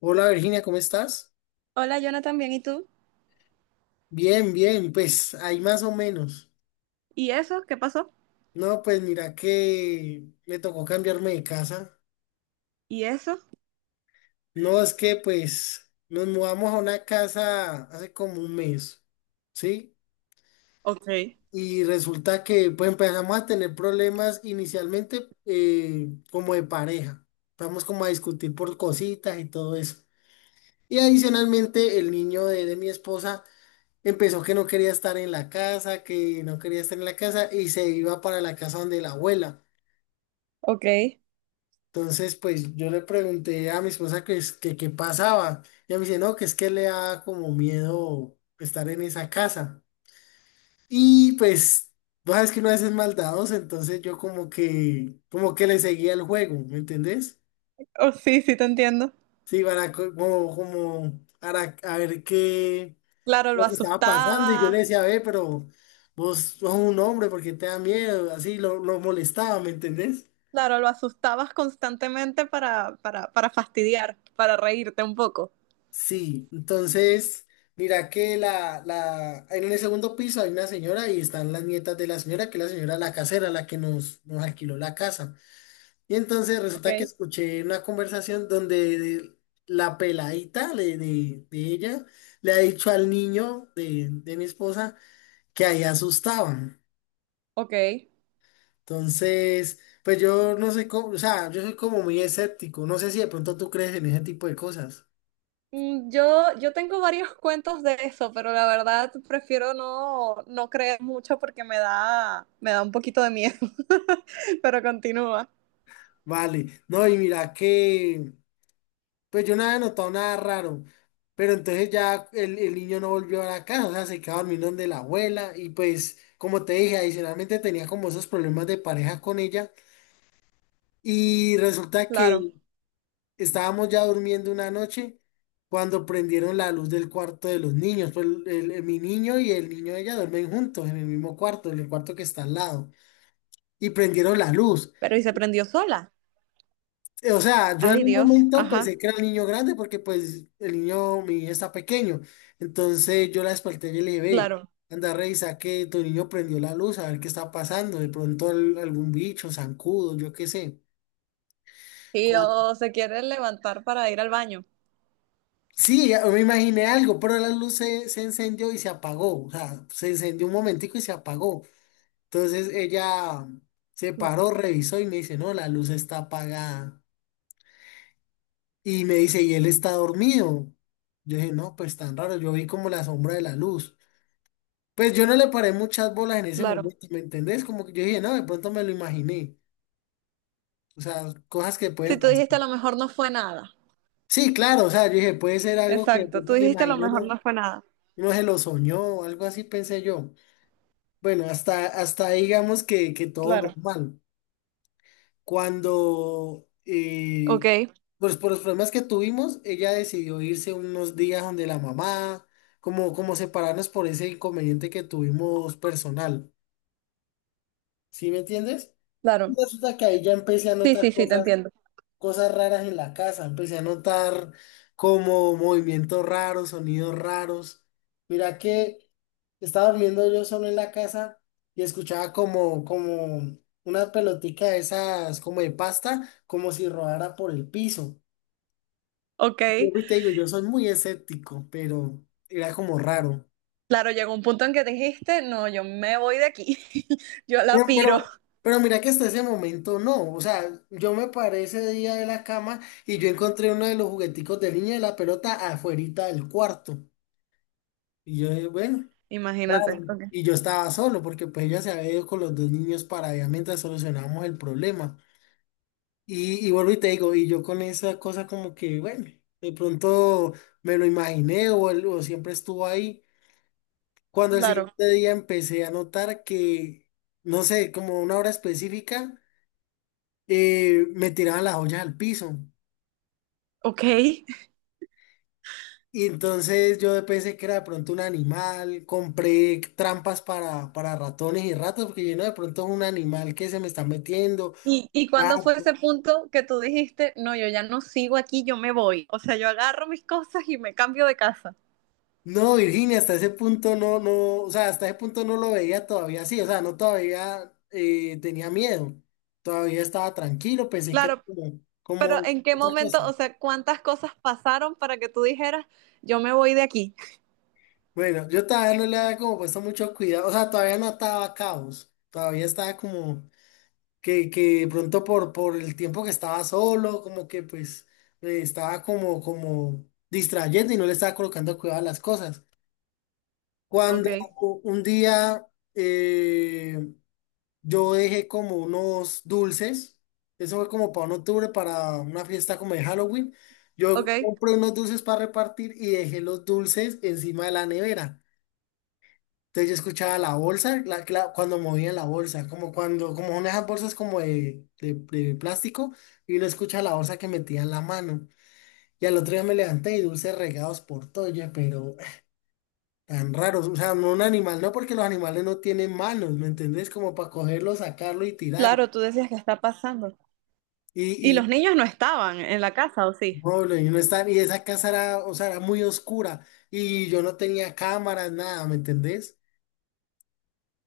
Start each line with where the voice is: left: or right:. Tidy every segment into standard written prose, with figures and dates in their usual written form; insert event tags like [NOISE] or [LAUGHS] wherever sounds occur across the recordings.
left: Hola Virginia, ¿cómo estás?
right: Hola, Jonathan, bien, ¿y tú?
left: Bien, bien, pues ahí más o menos.
right: ¿Y eso? ¿Qué pasó?
left: No, pues mira que me tocó cambiarme de casa.
right: ¿Y eso?
left: No, es que pues nos mudamos a una casa hace como un mes, ¿sí?
right: Ok.
left: Y resulta que pues empezamos a tener problemas inicialmente como de pareja. Vamos como a discutir por cositas y todo eso. Y adicionalmente el niño de mi esposa empezó que no quería estar en la casa, que no quería estar en la casa, y se iba para la casa donde la abuela.
right: Ok.
left: Entonces, pues yo le pregunté a mi esposa que, que qué pasaba. Ella me dice, no, que es que le da como miedo estar en esa casa. Y pues, vos sabes que uno a veces es maldadoso, entonces yo como que le seguía el juego, ¿me entendés?
right: Oh, sí, sí te entiendo.
left: Sí, para como, como, para a ver qué
right: Claro, lo
left: lo que estaba pasando, y yo le
right: asustabas.
left: decía, ve, pero vos sos un hombre, porque te da miedo? Así lo molestaba, ¿me entendés?
right: Claro, lo asustabas constantemente para fastidiar, para reírte un poco.
left: Sí, entonces, mira que en el segundo piso hay una señora y están las nietas de la señora, que es la señora la casera, la que nos alquiló la casa. Y entonces resulta que
right: Ok.
left: escuché una conversación donde la peladita de ella le ha dicho al niño de mi esposa que ahí asustaban.
right: Ok.
left: Entonces, pues yo no soy como, o sea, yo soy como muy escéptico. No sé si de pronto tú crees en ese tipo de cosas.
right: Mm, yo tengo varios [LAUGHS] cuentos de eso, pero la verdad prefiero no creer mucho porque me da un poquito de miedo. [LAUGHS] Pero continúa.
left: Vale, no, y mira que, pues yo no había notado nada raro, pero entonces ya el niño no volvió a la casa, o sea, se quedó dormido donde la abuela, y pues, como te dije, adicionalmente tenía como esos problemas de pareja con ella, y resulta
right: Claro.
left: que estábamos ya durmiendo una noche cuando prendieron la luz del cuarto de los niños. Pues mi niño y el niño de ella duermen juntos en el mismo cuarto, en el cuarto que está al lado. Y prendieron la luz.
right: ¿Pero y se prendió sola?
left: O sea, yo en
right: Ay,
left: un
right: Dios.
left: momento
right: Ajá.
left: pensé que era el niño grande, porque pues el niño, mi niño está pequeño. Entonces yo la desperté y le dije, ve,
right: Claro.
left: anda, revisa que tu niño prendió la luz, a ver qué está pasando. De pronto algún bicho, zancudo, yo qué sé.
right: ¿Y o se quiere levantar para ir al baño?
left: Sí, ya me imaginé algo, pero la luz se encendió y se apagó. O sea, se encendió un momentico y se apagó. Entonces ella se
right: No,
left: paró, revisó y me dice, no, la luz está apagada. Y me dice, y él está dormido. Yo dije, no, pues tan raro, yo vi como la sombra de la luz. Pues yo no le paré muchas bolas en ese
right: claro,
left: momento, ¿me entendés? Como que yo dije, no, de pronto me lo imaginé. O sea, cosas que
right: si
left: pueden
right: tú
left: pasar.
right: dijiste a lo mejor no fue nada.
left: Sí, claro, o sea, yo dije, puede ser algo que de
right: Exacto. Tú
left: pronto me
right: dijiste a lo
left: imaginé,
right: mejor
left: no,
right: no fue nada.
left: no se lo soñó, algo así pensé yo. Bueno, hasta ahí digamos que todo
right: Claro.
left: normal. Cuando,
right: Ok,
left: pues por los problemas que tuvimos, ella decidió irse unos días donde la mamá, como, como separarnos por ese inconveniente que tuvimos personal. ¿Sí me entiendes?
right: claro.
left: Resulta que ahí ya empecé a
right: Sí,
left: notar
right: sí, sí, te
left: cosas,
right: entiendo.
left: cosas raras en la casa. Empecé a notar como movimientos raros, sonidos raros. Mira que estaba durmiendo yo solo en la casa y escuchaba como, como una pelotica de esas, como de pasta, como si rodara por el piso.
right: Ok,
left: Y te digo, yo soy muy escéptico, pero era como raro.
right: claro, llegó un punto en que dijiste, no, yo me voy de aquí. [LAUGHS] Yo
left: Pero,
right: la
left: pero,
right: piro.
left: pero mira que hasta ese momento no. O sea, yo me paré ese día de la cama y yo encontré uno de los jugueticos de niña de la pelota afuerita del cuarto. Y yo, bueno, claro,
right: Imagínate. Ok,
left: y yo estaba solo porque pues ella se había ido con los dos niños para allá mientras solucionamos el problema. Y vuelvo y te digo, y yo con esa cosa como que, bueno, de pronto me lo imaginé o, o siempre estuvo ahí. Cuando el
right: claro.
left: siguiente día empecé a notar que, no sé, como una hora específica, me tiraban las ollas al piso.
right: Ok.
left: Y entonces yo pensé que era de pronto un animal, compré trampas para ratones y ratas, porque yo no, de pronto es un animal que se me está metiendo.
right: Y
left: Ah,
right: cuándo fue ese punto que tú dijiste, no, yo ya no sigo aquí, yo me voy? O sea, yo agarro mis cosas y me cambio de casa.
left: no, Virginia, hasta ese punto no, no, o sea, hasta ese punto no lo veía todavía así, o sea, no todavía tenía miedo, todavía estaba tranquilo, pensé que era
right: Claro.
left: como, como
right: Pero ¿en qué
left: otra cosa.
right: momento, o sea, cuántas cosas pasaron para que tú dijeras, yo me voy de aquí?
left: Bueno, yo todavía no le había como puesto mucho cuidado, o sea, todavía no ataba cabos, todavía estaba como... que de pronto por el tiempo que estaba solo, como que pues me estaba como, como distrayendo y no le estaba colocando cuidado a las cosas.
right: Ok,
left: Cuando un día eh, yo dejé como unos dulces, eso fue como para un octubre, para una fiesta como de Halloween, yo
right: ok.
left: compré unos dulces para repartir y dejé los dulces encima de la nevera. Entonces yo escuchaba la bolsa, cuando movían la bolsa, como cuando, como son esas bolsas como de plástico, y uno escucha la bolsa que metía en la mano. Y al otro día me levanté y dulces regados por todo, oye, pero [SIGHS] tan raros. O sea, no un animal, no, porque los animales no tienen manos, ¿me entendés? Como para cogerlo, sacarlo y tirarlo.
right: Claro, tú decías, que está pasando?
left: Y,
right: ¿Y los
left: y,
right: niños no estaban en la casa, o sí?
left: pobre, y, no está, y esa casa era, o sea, era muy oscura. Y yo no tenía cámaras, nada, ¿me entendés?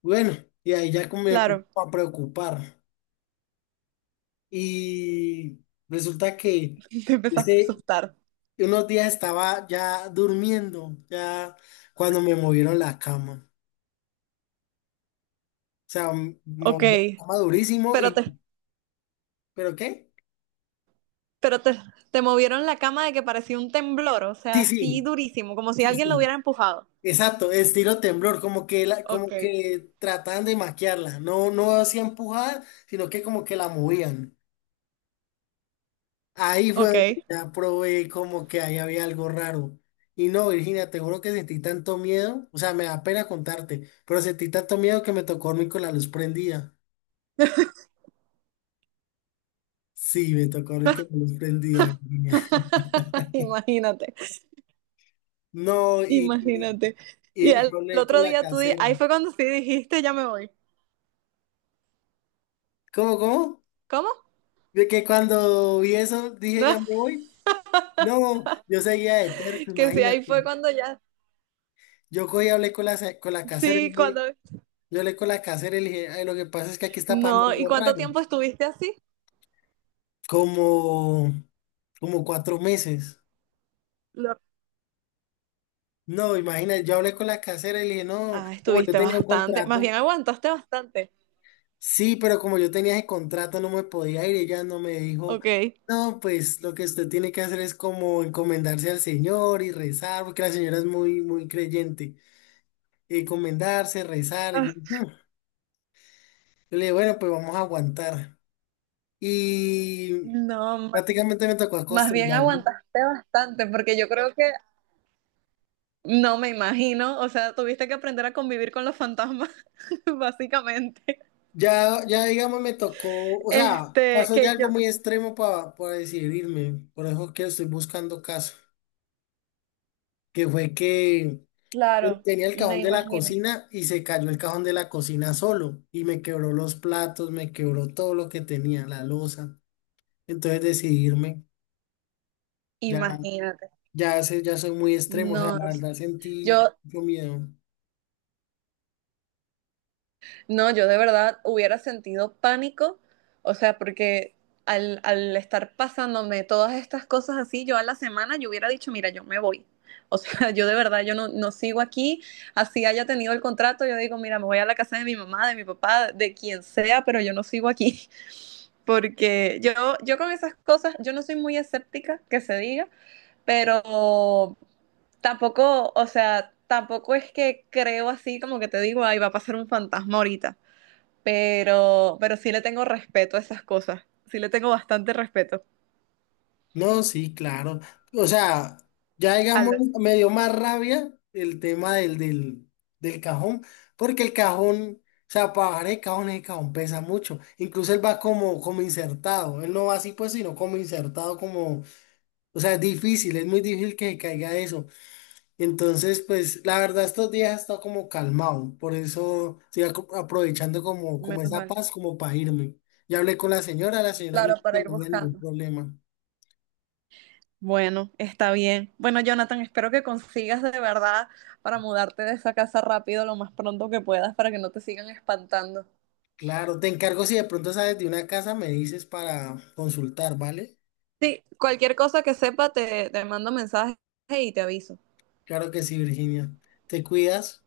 left: Bueno, y ahí ya como me empezó
right: Claro,
left: a preocupar. Y resulta que
right: [LAUGHS] te empezaste a
left: ese,
right: asustar.
left: unos días estaba ya durmiendo, ya cuando me movieron la cama. O sea,
right: Ok,
left: moví la cama durísimo
right: pero
left: y,
right: te,
left: ¿pero qué?
right: pero te movieron la cama, de que parecía un temblor, o sea,
left: Sí,
right: así
left: sí,
right: durísimo, como si
left: sí,
right: alguien lo hubiera
left: sí,
right: empujado.
left: exacto, estilo temblor, como que la,
right: Ok.
left: como que trataban de maquiarla. No, no hacían empujar, sino que como que la movían. Ahí fue donde
right: Ok.
left: ya probé como que ahí había algo raro. Y no, Virginia, te juro que sentí tanto miedo, o sea, me da pena contarte, pero sentí tanto miedo que me tocó dormir con la luz prendida. Sí, me tocó dormir con la luz prendida, Virginia. [LAUGHS]
right: [LAUGHS] Imagínate,
left: No,
right: imagínate. Y
left: y
right: al,
left: yo
right: el
left: hablé con
right: otro
left: la
right: día tú di- ahí
left: casera.
right: fue cuando sí dijiste, ya me voy.
left: ¿Cómo, cómo?
right: ¿Cómo? [LAUGHS]
left: De que cuando vi eso dije,
right: No.
left: ya me voy. No, yo seguía de terco,
right: Que sí, ahí
left: imagínate.
right: fue cuando ya,
left: Yo cogí y hablé con la casera y
right: sí, cuando,
left: le, yo hablé con la casera y le dije, "Ay, lo que pasa es que aquí está pasando
right: no, ¿y
left: algo
right: cuánto
left: raro".
right: tiempo estuviste así?
left: Como, como cuatro meses.
right: Lo-
left: No, imagínate, yo hablé con la casera y le dije, no,
right: Ah,
left: como yo
right: estuviste
left: tenía un
right: bastante, más
left: contrato,
right: bien aguantaste bastante,
left: sí, pero como yo tenía ese contrato no me podía ir, ella no me dijo,
right: ok.
left: no, pues lo que usted tiene que hacer es como encomendarse al Señor y rezar, porque la señora es muy, muy creyente, encomendarse, rezar,
right: Ah,
left: y yo, "Hmm". Yo le dije, bueno, pues vamos a aguantar. Y
right: no, ma-
left: prácticamente me tocó
right: más bien
left: acostumbrarme.
right: aguantaste bastante, porque yo creo que, no me imagino, o sea, tuviste que aprender a convivir con los fantasmas, [LAUGHS] básicamente.
left: Ya, digamos, me tocó, o sea,
right: Este,
left: pasó ya
right: que
left: algo
right: yo,
left: muy extremo para decidirme, por eso que estoy buscando caso, que fue que
right: claro,
left: tenía el
right: me
left: cajón de la
right: imagino,
left: cocina y se cayó el cajón de la cocina solo y me quebró los platos, me quebró todo lo que tenía, la loza, entonces decidirme, ya,
right: imagínate.
left: ya, ya soy muy extremo, o
right: No,
left: sea, la verdad
right: yo
left: sentí mucho miedo.
right: No, yo de verdad hubiera sentido pánico, o sea, porque al, al estar pasándome todas estas cosas así, yo a la semana yo hubiera dicho, mira, yo me voy. O [LAUGHS] sea, yo de verdad, yo no sigo aquí, así haya tenido el contrato, yo digo, mira, me voy a la casa de mi mamá, de mi papá, de quien sea, pero yo no sigo aquí, [LAUGHS] porque yo con esas cosas, yo no soy muy escéptica, que se diga, pero tampoco, o sea, tampoco es que creo así como que te digo, ay, va a pasar un fantasma ahorita, pero sí le tengo respeto a esas cosas. Sí le tengo bastante respeto.
left: No, sí, claro. O sea, ya digamos,
right: Al,
left: me dio más rabia el tema del cajón, porque el cajón, o sea, para bajar el cajón pesa mucho. Incluso él va como, como insertado. Él no va así, pues, sino como insertado, como, o sea, es difícil, es muy difícil que se caiga eso. Entonces, pues, la verdad, estos días he estado como calmado. Por eso estoy aprovechando como, como
right: menos
left: esa
right: mal.
left: paz, como para irme. Ya hablé con la señora me
right: Claro,
left: dijo que
right: para ir
left: no había ningún
right: buscando.
left: problema.
right: Bueno, está bien. Bueno, Jonathan, espero que consigas de verdad para mudarte de esa casa rápido, lo más pronto que puedas, para que no te sigan espantando.
left: Claro, te encargo si de pronto sabes de una casa, me dices para consultar, ¿vale?
right: Sí, cualquier cosa que sepa te mando mensaje y te aviso.
left: Claro que sí, Virginia. Te cuidas.